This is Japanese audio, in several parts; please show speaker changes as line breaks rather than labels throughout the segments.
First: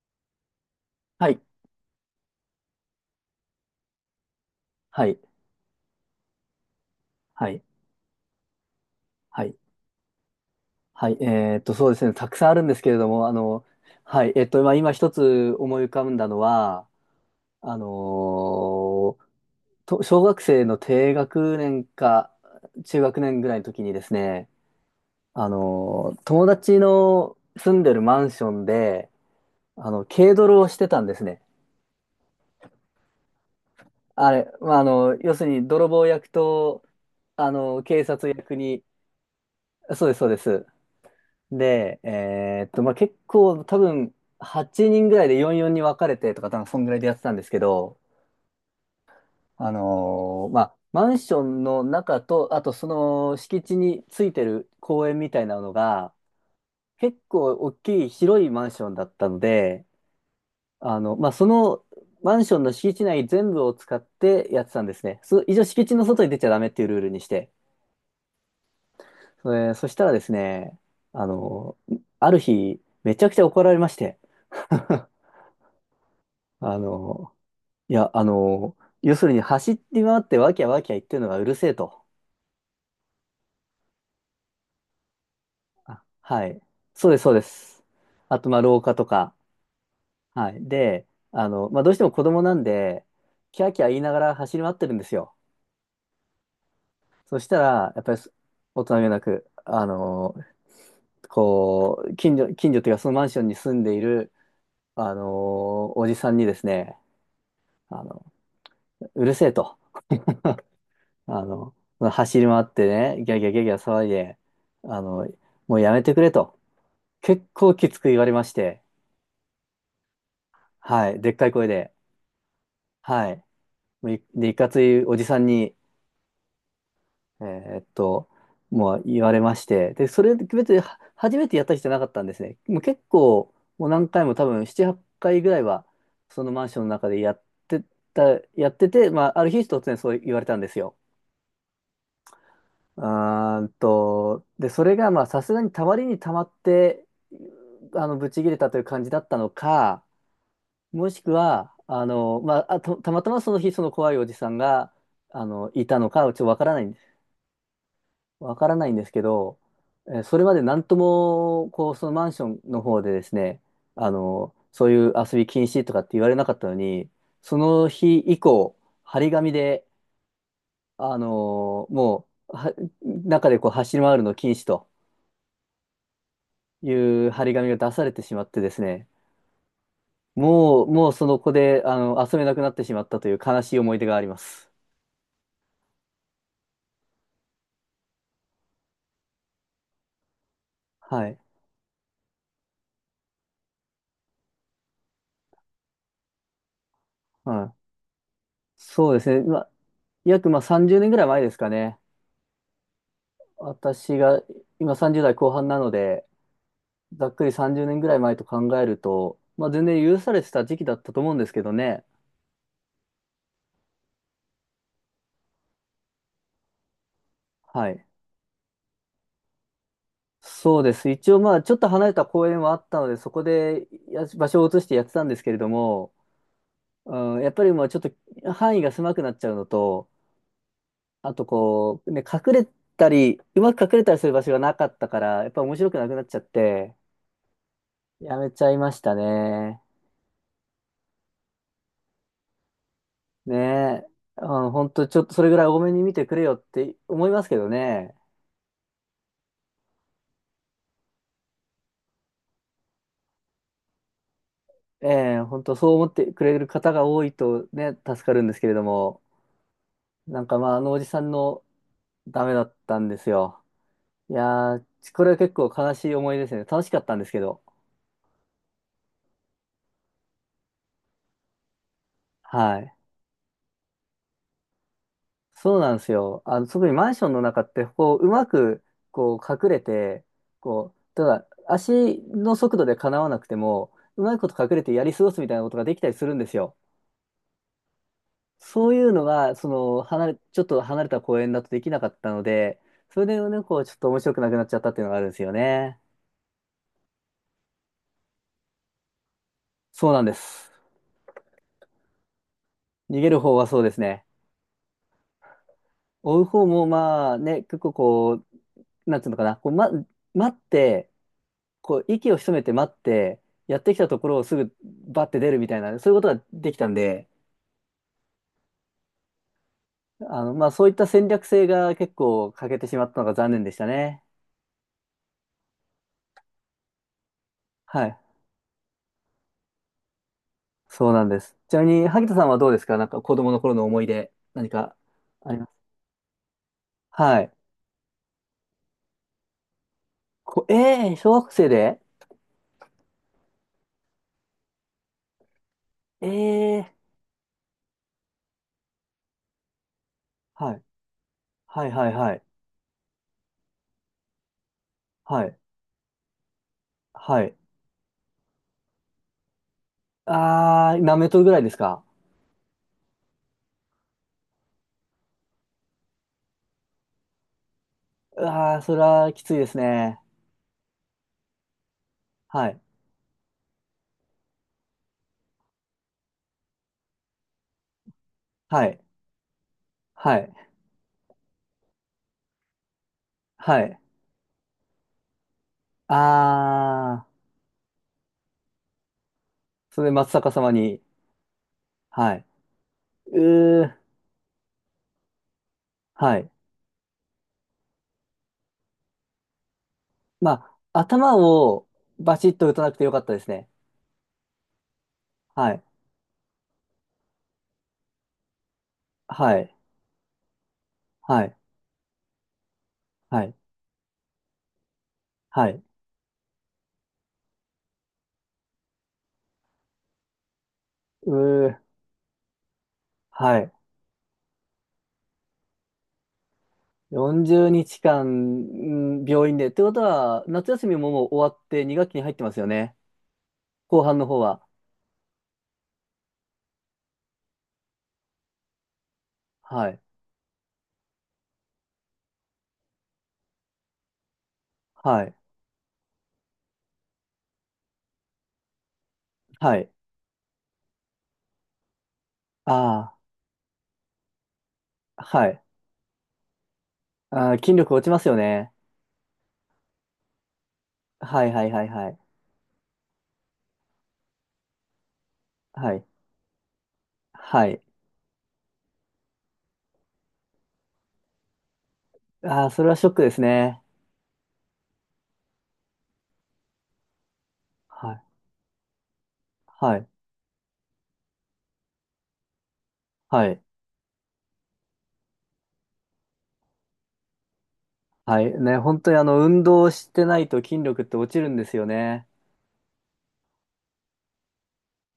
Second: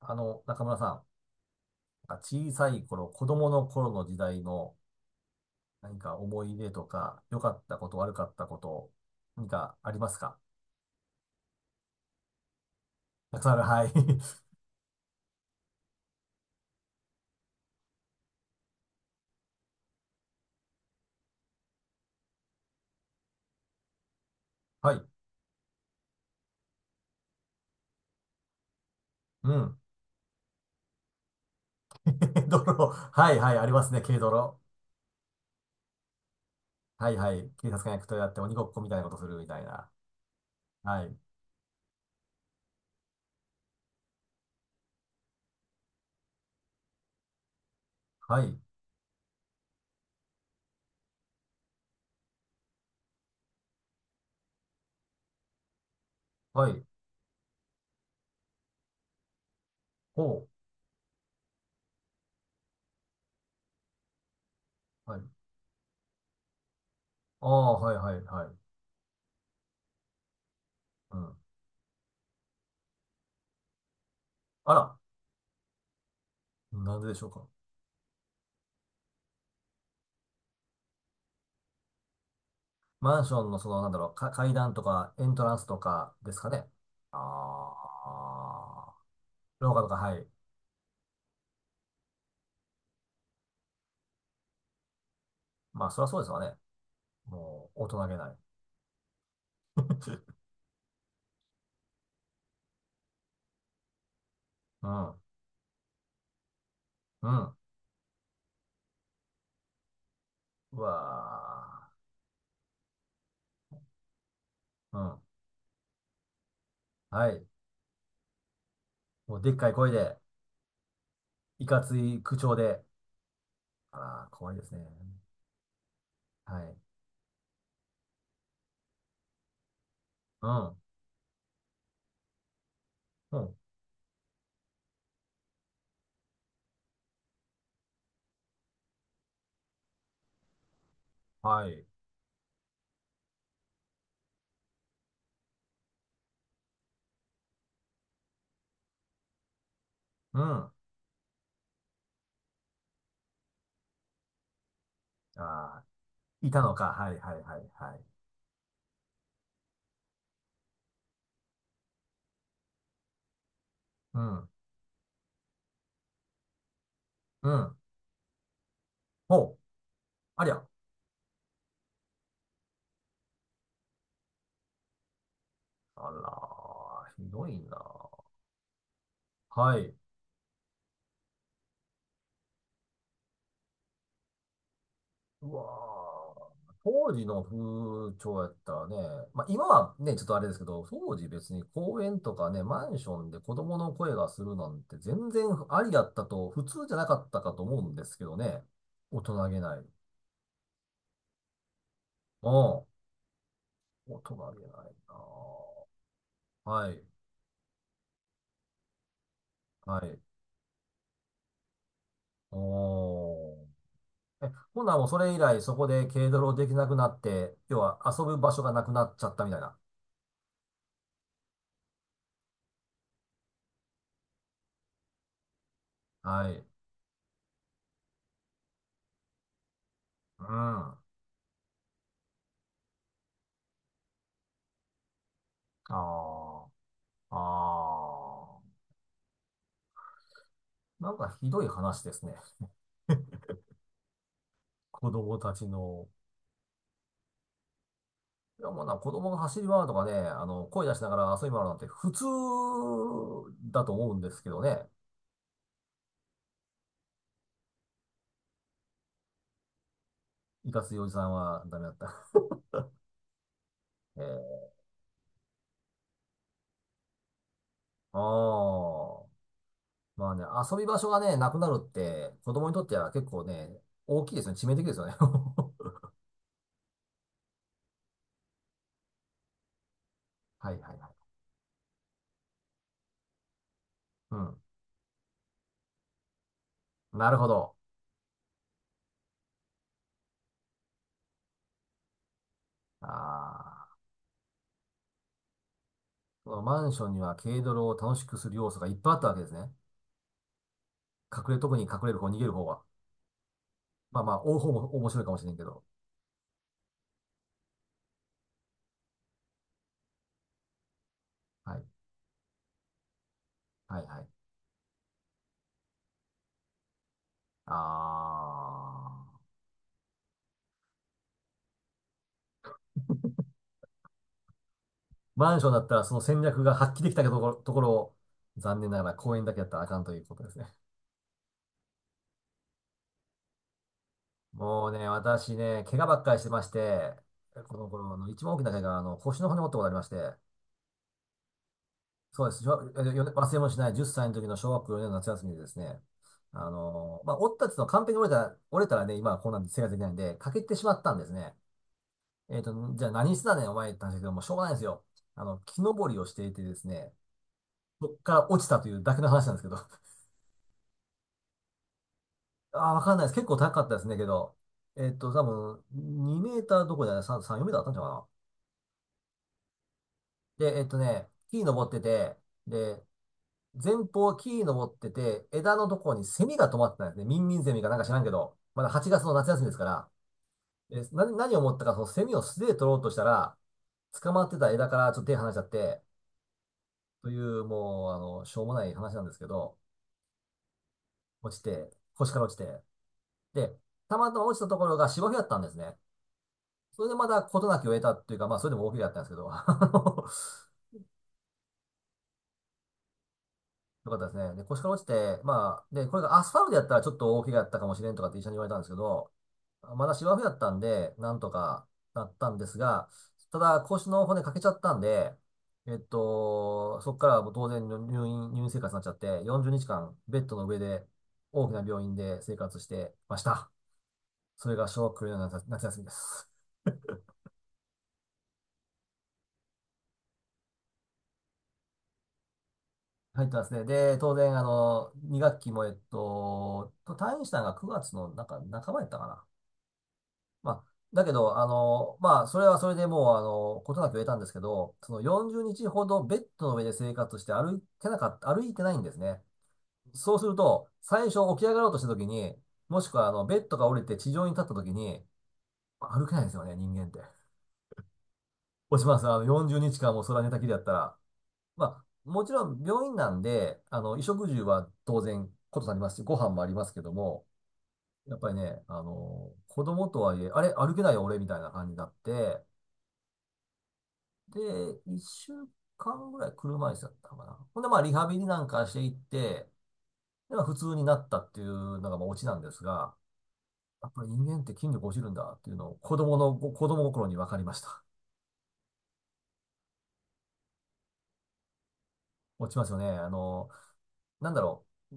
中村さん、
はい、
なんか小さい頃、子供の頃の時代の
はい、
何か思い出とか、良
は
か
い、
ったこと、悪かったこと、
は
何
い、
かありますか？
はい、そうですね、たくさんあるんですけれども、
たくさんある。はい。
はい、まあ、今一つ思い浮かんだのは、あのーと、小学生の低学年か中学年ぐらいの時にですね、
はい。
友達の住んでるマンションで、
うん。
軽泥をしてたんですね。
泥。はいはい。ありますね。軽
あれ、
泥。
まあ、要するに泥棒役と、
はいはい。警察官
警
役とやっ
察
て鬼
役
ごっこ
に、
みたいなことするみたいな。
そうです、そうです。
はい。
で、まあ、結構多分8人ぐらいで44に分かれてとか、多分そんぐらいでやってたんですけど、
はい。
まあ、マンションの中と、あとその敷地についてる公園みたいなのが、
はい。
結構大きい広いマンションだったので、
ほ
まあ、そのマンションの敷地内全部を使ってやってたんです
う。は
ね。
い。
一応敷地の外に出ちゃダメっていうルールにし
あ
て。
あ、はいはいはい。
そしたらですね、
う
あ
ん。
の、ある日、めちゃくちゃ怒られまして。
あら。
あ
なんででしょう
の、
か？
いや、要するに走り回ってワキゃワキゃ言ってるのがうるせえと。
マンションのその、なんだろう、か階段とかエントランスと
あ、
かです
は
か
い。
ね。
そうです、そうです。
あ
あと、まあ、廊下
あ。
とか。
廊下とか、はい。
はい。で、まあ、どうしても子供なんで、キャーキャー言いながら走り回ってるんですよ。
まあ、そりゃそうですわね。
そした
もう、大
ら、やっ
人
ぱ
げ
りそ
ない。
大人げなく、こう、近所というか、そのマンションに住んでいる、
うん。
おじさんにですね、
うん。
あの、うるせえと。
う
あの、
わ
走り回ってね、ギャーギャーギャーギャー騒いで、
ー。
あ
うん。
の、もうやめてくれと、
はい。
結構きつく言われまして、
もう、でっかい声で、
はい、でっかい
い
声
か
で、
つい口調で。
はい、
あ
もうい
ら、
で、
怖
い
いで
か
す
つ
ね。
いおじさんに、
はい。
えーっと、もう言われまして、で、それ
う
別
ん。
には初めてやった人じゃなかったんですね。もう結
う
構、
ん。
もう何回も多分7、8回ぐらいは、そのマンションの中でやってた、やってて、まあ、ある日突然そう言われたんですよ。
はい。
あーんと、で、それがまあさすがにたまりにたまって、ぶち切れたという感じだったのか、
うん。あ
もしくは、まあ、あと、たまたまその日その怖いおじさんが、
あ、
いたのか、ちょっと
い
わ
た
か
の
らな
か。
いんで
はい、
す。
はい、はい、はい。
わからないんですけど、それまでなんとも、こう、そのマンションの方でですね、
うん。
そういう遊び禁止とかって言われなかったのに、
う
そ
ん。
の日以降、張り紙
ほう。
で、
ありゃ。
あの、もう、は中でこう走り回るの禁止と。
あ
い
ら、
う
ひ
張
ど
り
い
紙が
な。
出されてしまってですね、
はい。
もうその子で、遊べなくなってしまったという悲しい思い出があります。
うわー当時の風潮やったらね、まあ今はね、ちょっとあれですけど、当
は
時
い。
別に公園とかね、マンションで子供の声がするなんて全然ありだったと、普通じゃなかったかと
は
思
い。
うんですけどね。
そうで
大
すね。
人
ま
げ
あ、
ない。うん。
約まあ30年ぐらい前ですかね。
大
私
人
が
げない
今
な
30代後半なので、
あ。はい。
ざっくり30年ぐらい前と考えると、まあ全
は
然許
い。
されてた時期だったと思うんですけどね。
おー。え、ほんならもうそれ以来そこで軽泥できなくなって、要
は
は
い。
遊ぶ場所がなくなっちゃったみたいな。
そうです。一応まあちょっと離れた公園はあったので、そこでや場所を移してやってたんですけれども、
はい。
うん、やっぱりまあちょっと範囲が狭くなっちゃうのと、
うん。あ
あとこう、ね、隠れたり、うまく隠れたりする場所がなかったから、やっぱ面白くなくなっちゃっ
あ。
て、
あ
やめ
あ。
ちゃいましたね。
なんかひどい話ですね。
ねえ。うん、本当
子
ちょっと
供
それ
た
ぐらい
ち
多めに
の。
見てくれよって思いますけどね。
いや、もうな、子供が走り回るとかね、声出しながら遊び回るなんて普通だと思うんですけどね。
ええ、本当そう思ってくれる方が多いとね、助かるんですけれども、なんかま
い
あ、あ
か
の
つ
お
い
じ
おじ
さ
さ
ん
んは
の
ダメだった。
ダメだったんですよ。い
え
やー、これは結構悲しい思い出ですね。楽しかったんですけど。
ー、ああ。まあね、遊び場所がね、なくなるって、子供に
は
とっ
い。
ては結構ね、大きいですね。致命的ですよね。
そう なんですよ。特にマンションの中って、こう、うまく、こう、隠れて、
はい
こ
はいはい。
う、ただ、足の速度でかなわなくても、うま
う
いこ
ん。
と隠れてやり過ごすみたいなことができたりするんですよ。
なるほど。
そういうのが、ちょっと離れた公園だとできなかったので、
あ
それでね、こう、
あ。
ちょっと面白くなくなっちゃったっていうのがあるんですよね。
このマンションには軽泥を楽しくする要素がいっぱいあったわけですね。
そうなんです。
隠れ、特に隠れる方、逃げる方は。
逃げる方はそうです
ま
ね。
あまあ、追う方も面白いかもしれんけど。
追う方も、まあね、結構こう、なんていうのかな、こう、待って、
はい。
息を潜めて待って、やってき
はい
たと
はい。
ころをすぐバッて出るみたいな、そういうことができたんで、
あー。
まあ、そういった戦略性が結構欠けてしまったのが残念でしたね。
マンションだったらその戦略が発揮できたところ、ところ
は
を、
い。
残念ながら公園だけやったらあかんということですね。
そうなんです。ちなみに、萩田さんはどうですか？なんか子供の頃の思い出、何
もう
か
ね、
あ
私
りま
ね、
す？
怪我ばっかりしてまして、
はい。
この頃の一番大きな怪我は、腰の骨折ったことがありまして、
こ、えー、小学生で
そうです。小学よね忘れもしない10歳の時の小学校4年の夏休みでですね、
えー、
まあ、折ったっていうのは完璧に折れたら、折れたらね、今はこんなんで生活できないんで、欠け
は
て
い。
しまったんですね。
はいはいはい。
えっと、じゃあ何してたねん、お前って話だけど、もうしょうがないんですよ。
はい。
木登りをしていてですね、
はい。
そっから落ちたというだけの話なんですけど。
あー、何メートルぐらいですか？
あー、わかんないです。結構高かったですね、けど。えっと、多分、2メーターどころじゃない、3、4メーターあったんじゃなかな。
あー、それはきついですね。
で、えっとね、木に登ってて、
はい。
で、前方木に登ってて、枝のところにセミが止まってたんですね。ミンミンセミかなんか知らんけど、ま
は
だ
い。
8月の夏休みですから。
はい。
え、何を思ったか、そのセミを素手で取ろうとしたら、
はい。
捕まってた枝からちょっと手離しちゃって、
あ
と
ー。
いう、もう、しょうもない話なんですけど、
それで松坂様に、
落ちて、腰
は
か
い。
ら落ちて。で、
うー、
たまたま落ちたところが芝生だったんですね。
はい。
それでまだ事なきを得たっていうか、まあ、それでも大怪我だったんですけど、
まあ、頭をバチッと打たなくてよかったですね。
よかったですね。で、腰から落ちて、
はい。
まあ、で、これがアスファルトやったらちょっと大怪我だったかもしれんとかって医者に言われたんですけど、
はい。
まだ芝生やったんで、なん
は
と
い。
かなったんですが、
はい。
ただ腰の骨欠けちゃったんで、
はい。
えっと、そこからはもう当然入院、入院生活になっちゃって、40日間ベッドの上で
う
大き
ー、
な病院で生活してまし
は
た。
い。
それが小学校年の夏休みです。
40日間、うん、病院で。ってことは、夏休みももう終わって2学期に入ってますよね。
入ってますね。
後半
で、
の
当
方
然、
は。
2学期も、えっと、退院したのが9月のなんか半ばやったかな。
はい。
まあ、だけど、それはそれでもう、ことなく得たんですけど、その
はい。
40日ほどベッドの上で生活して歩いてなかった、歩いてないんですね。
はい。
そうすると、最初起き上がろうとした時に、もし
あ
くは、ベッドが降りて地上に立った時
あ、
に、
はい。
歩けないんですよね、人間って。
ああ、筋力落ちますよね。
落ちます。40日間もう空寝たきりやったら。
はいはいはい
ま
はい。
あ、もちろん病院なんで、衣食住は当然こと
は
なり
い。
ますし、ご飯もありますけども、
はい。
やっぱりね、子供とはいえ、あれ、歩けないよ、俺、みたいな感じになって、
ああ、それはショックですね。
で、一週間ぐらい車椅子だったかな。ほんで、まあ、
は
リ
い。
ハビリなんかしていって、
はい。
で、まあ、普通になったっていうのが、まあ、オチなんですが、
はい。
やっぱり人間って筋力落ちるんだっていうのを、子供の、子供心に分かりました。
はい。ね、本当に運動してないと筋力って落ちるんですよね。
落ちますよね。なんだろう。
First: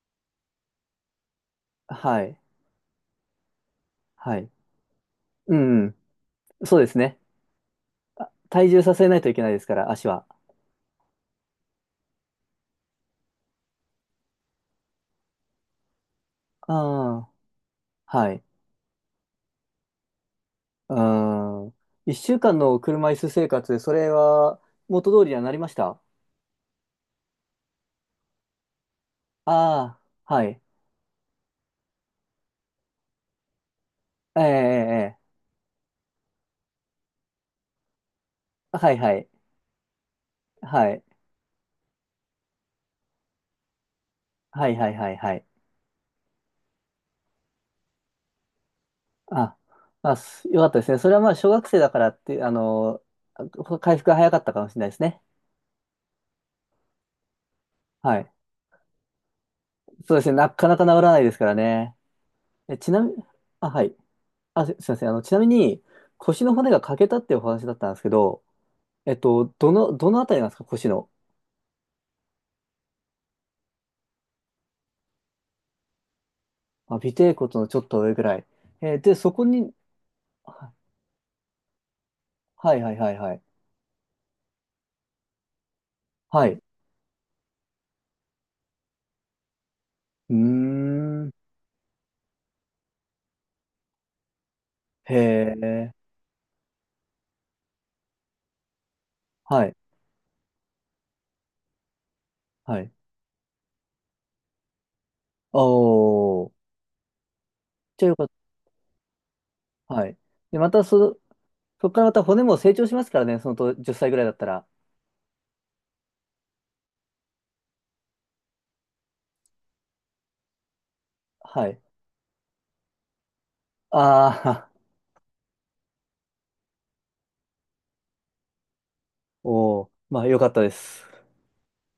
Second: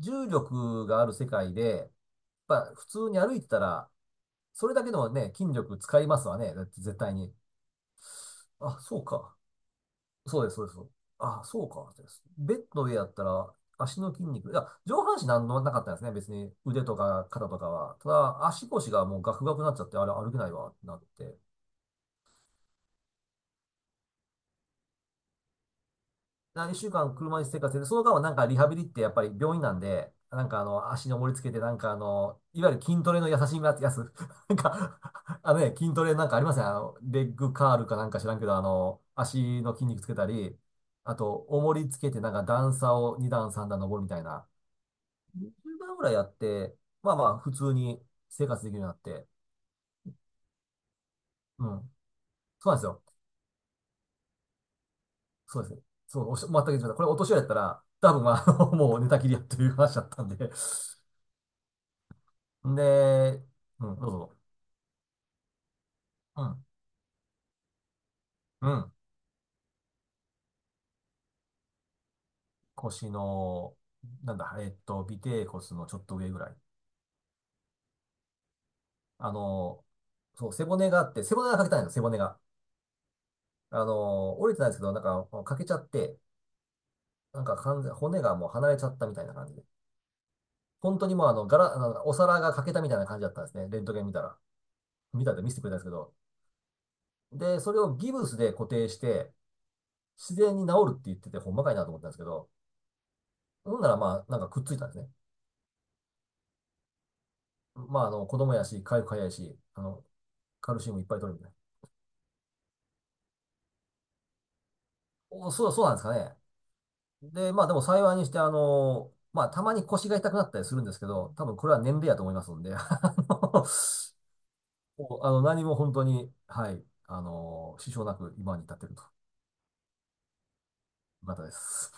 重力がある世界で、やっ
はい。
ぱ普通に歩いてたら、
はい。
それだけのね、筋
う
力
ん、うん。
使いますわね。だっ
そう
て
で
絶
す
対
ね。
に。
体
あ、
重さ
そう
せないとい
か。
けないですから、足は。
そうです、そうです。あ、そうか。ベッドの上やったら、足の筋肉。いや、上半身なんのなかったんですね。別に
あ
腕とか
あ、
肩とかは。た
はい。
だ、足腰がもうガクガクになっちゃって、あれ歩けないわって
う
なって。
ん。一週間の車椅子生活、それは元通りにはなりました？
何週間車椅子生活で、その間はなんかリハビリってやっぱり病院なん
あ
で、
あ、は
なん
い。
か足に重りつけて、なんかいわゆる筋トレの優しいやつ
ええ、え
なんか、
え、え
あのね、筋トレなんかありません、レッグカールかなんか知らんけど、
え、はい、はい。
足の筋肉つけたり、
はい。
あと、重りつけてなんか段差を2段3段登るみたいな、
はい、はい、はい、はい。
10番ぐらいやって、まあまあ、普通に生活できるようになって、
あ、よかったですね。それはまあ、小学
う
生だ
ん。
からって、
そうなんですよ。
回復が早かったかもしれないですね。
そうですね。そう、おっしゃ全く言ってました。これお年寄りやったら、多
は
分
い。
まあ、もう寝たきりやっていう話だっ
そうで
た
す
ん
ね、
で
なかなか治らないですからね。ちなみに、
で、
あ、は
う
い。
ん、どうぞ。
あ、すいません。ちなみに、
う
腰の
ん、
骨が欠けたっていうお話だったんですけど、
うん。
どのあたりなんですか、腰の。
腰の、なんだ、えっと、尾てい骨のちょっと上ぐらい。
あ、尾てい骨のちょっと上ぐらい。で、そ
あ
こに、
の、そう、背
は
骨があって、背骨が欠けたんですよ、背骨が。
はいはいはいはい。
折れてないんですけど、なんか、欠けちゃって、
はい。う
なんか完全、骨がもう離れちゃったみたいな感じで。
ー
本当にもう
ん。
あの、ガラ、あのお皿が欠けたみたいな感じだったんですね。レントゲン見たら。見たって見
へ
せてくれたんですけ
え。
ど。で、それをギブスで固定して、
はい。
自然に治るって言ってて、ほんまかいなと思ったんですけど、
はい。
ほんならまあ、なんかくっついたんですね。
おー。
ま
じ
あ、
ゃあよかっ
子供やし、回復早いし、あ
た。
の、
はい。で、ま
カル
た
シウムいっぱい取るみたいな。
そこからまた骨も成長しますからね、そのと10歳ぐらいだったら。
お、そう、そうなんですかね。で、まあ、でも幸いにして、たまに腰が痛くなったりするんですけど、多分こ
は
れ
い。
は年齢やと思いますんで、
ああ、
もうあの何も本当に、はい、支障なく今に至っているとい
おー。まあよかったです。
う方です。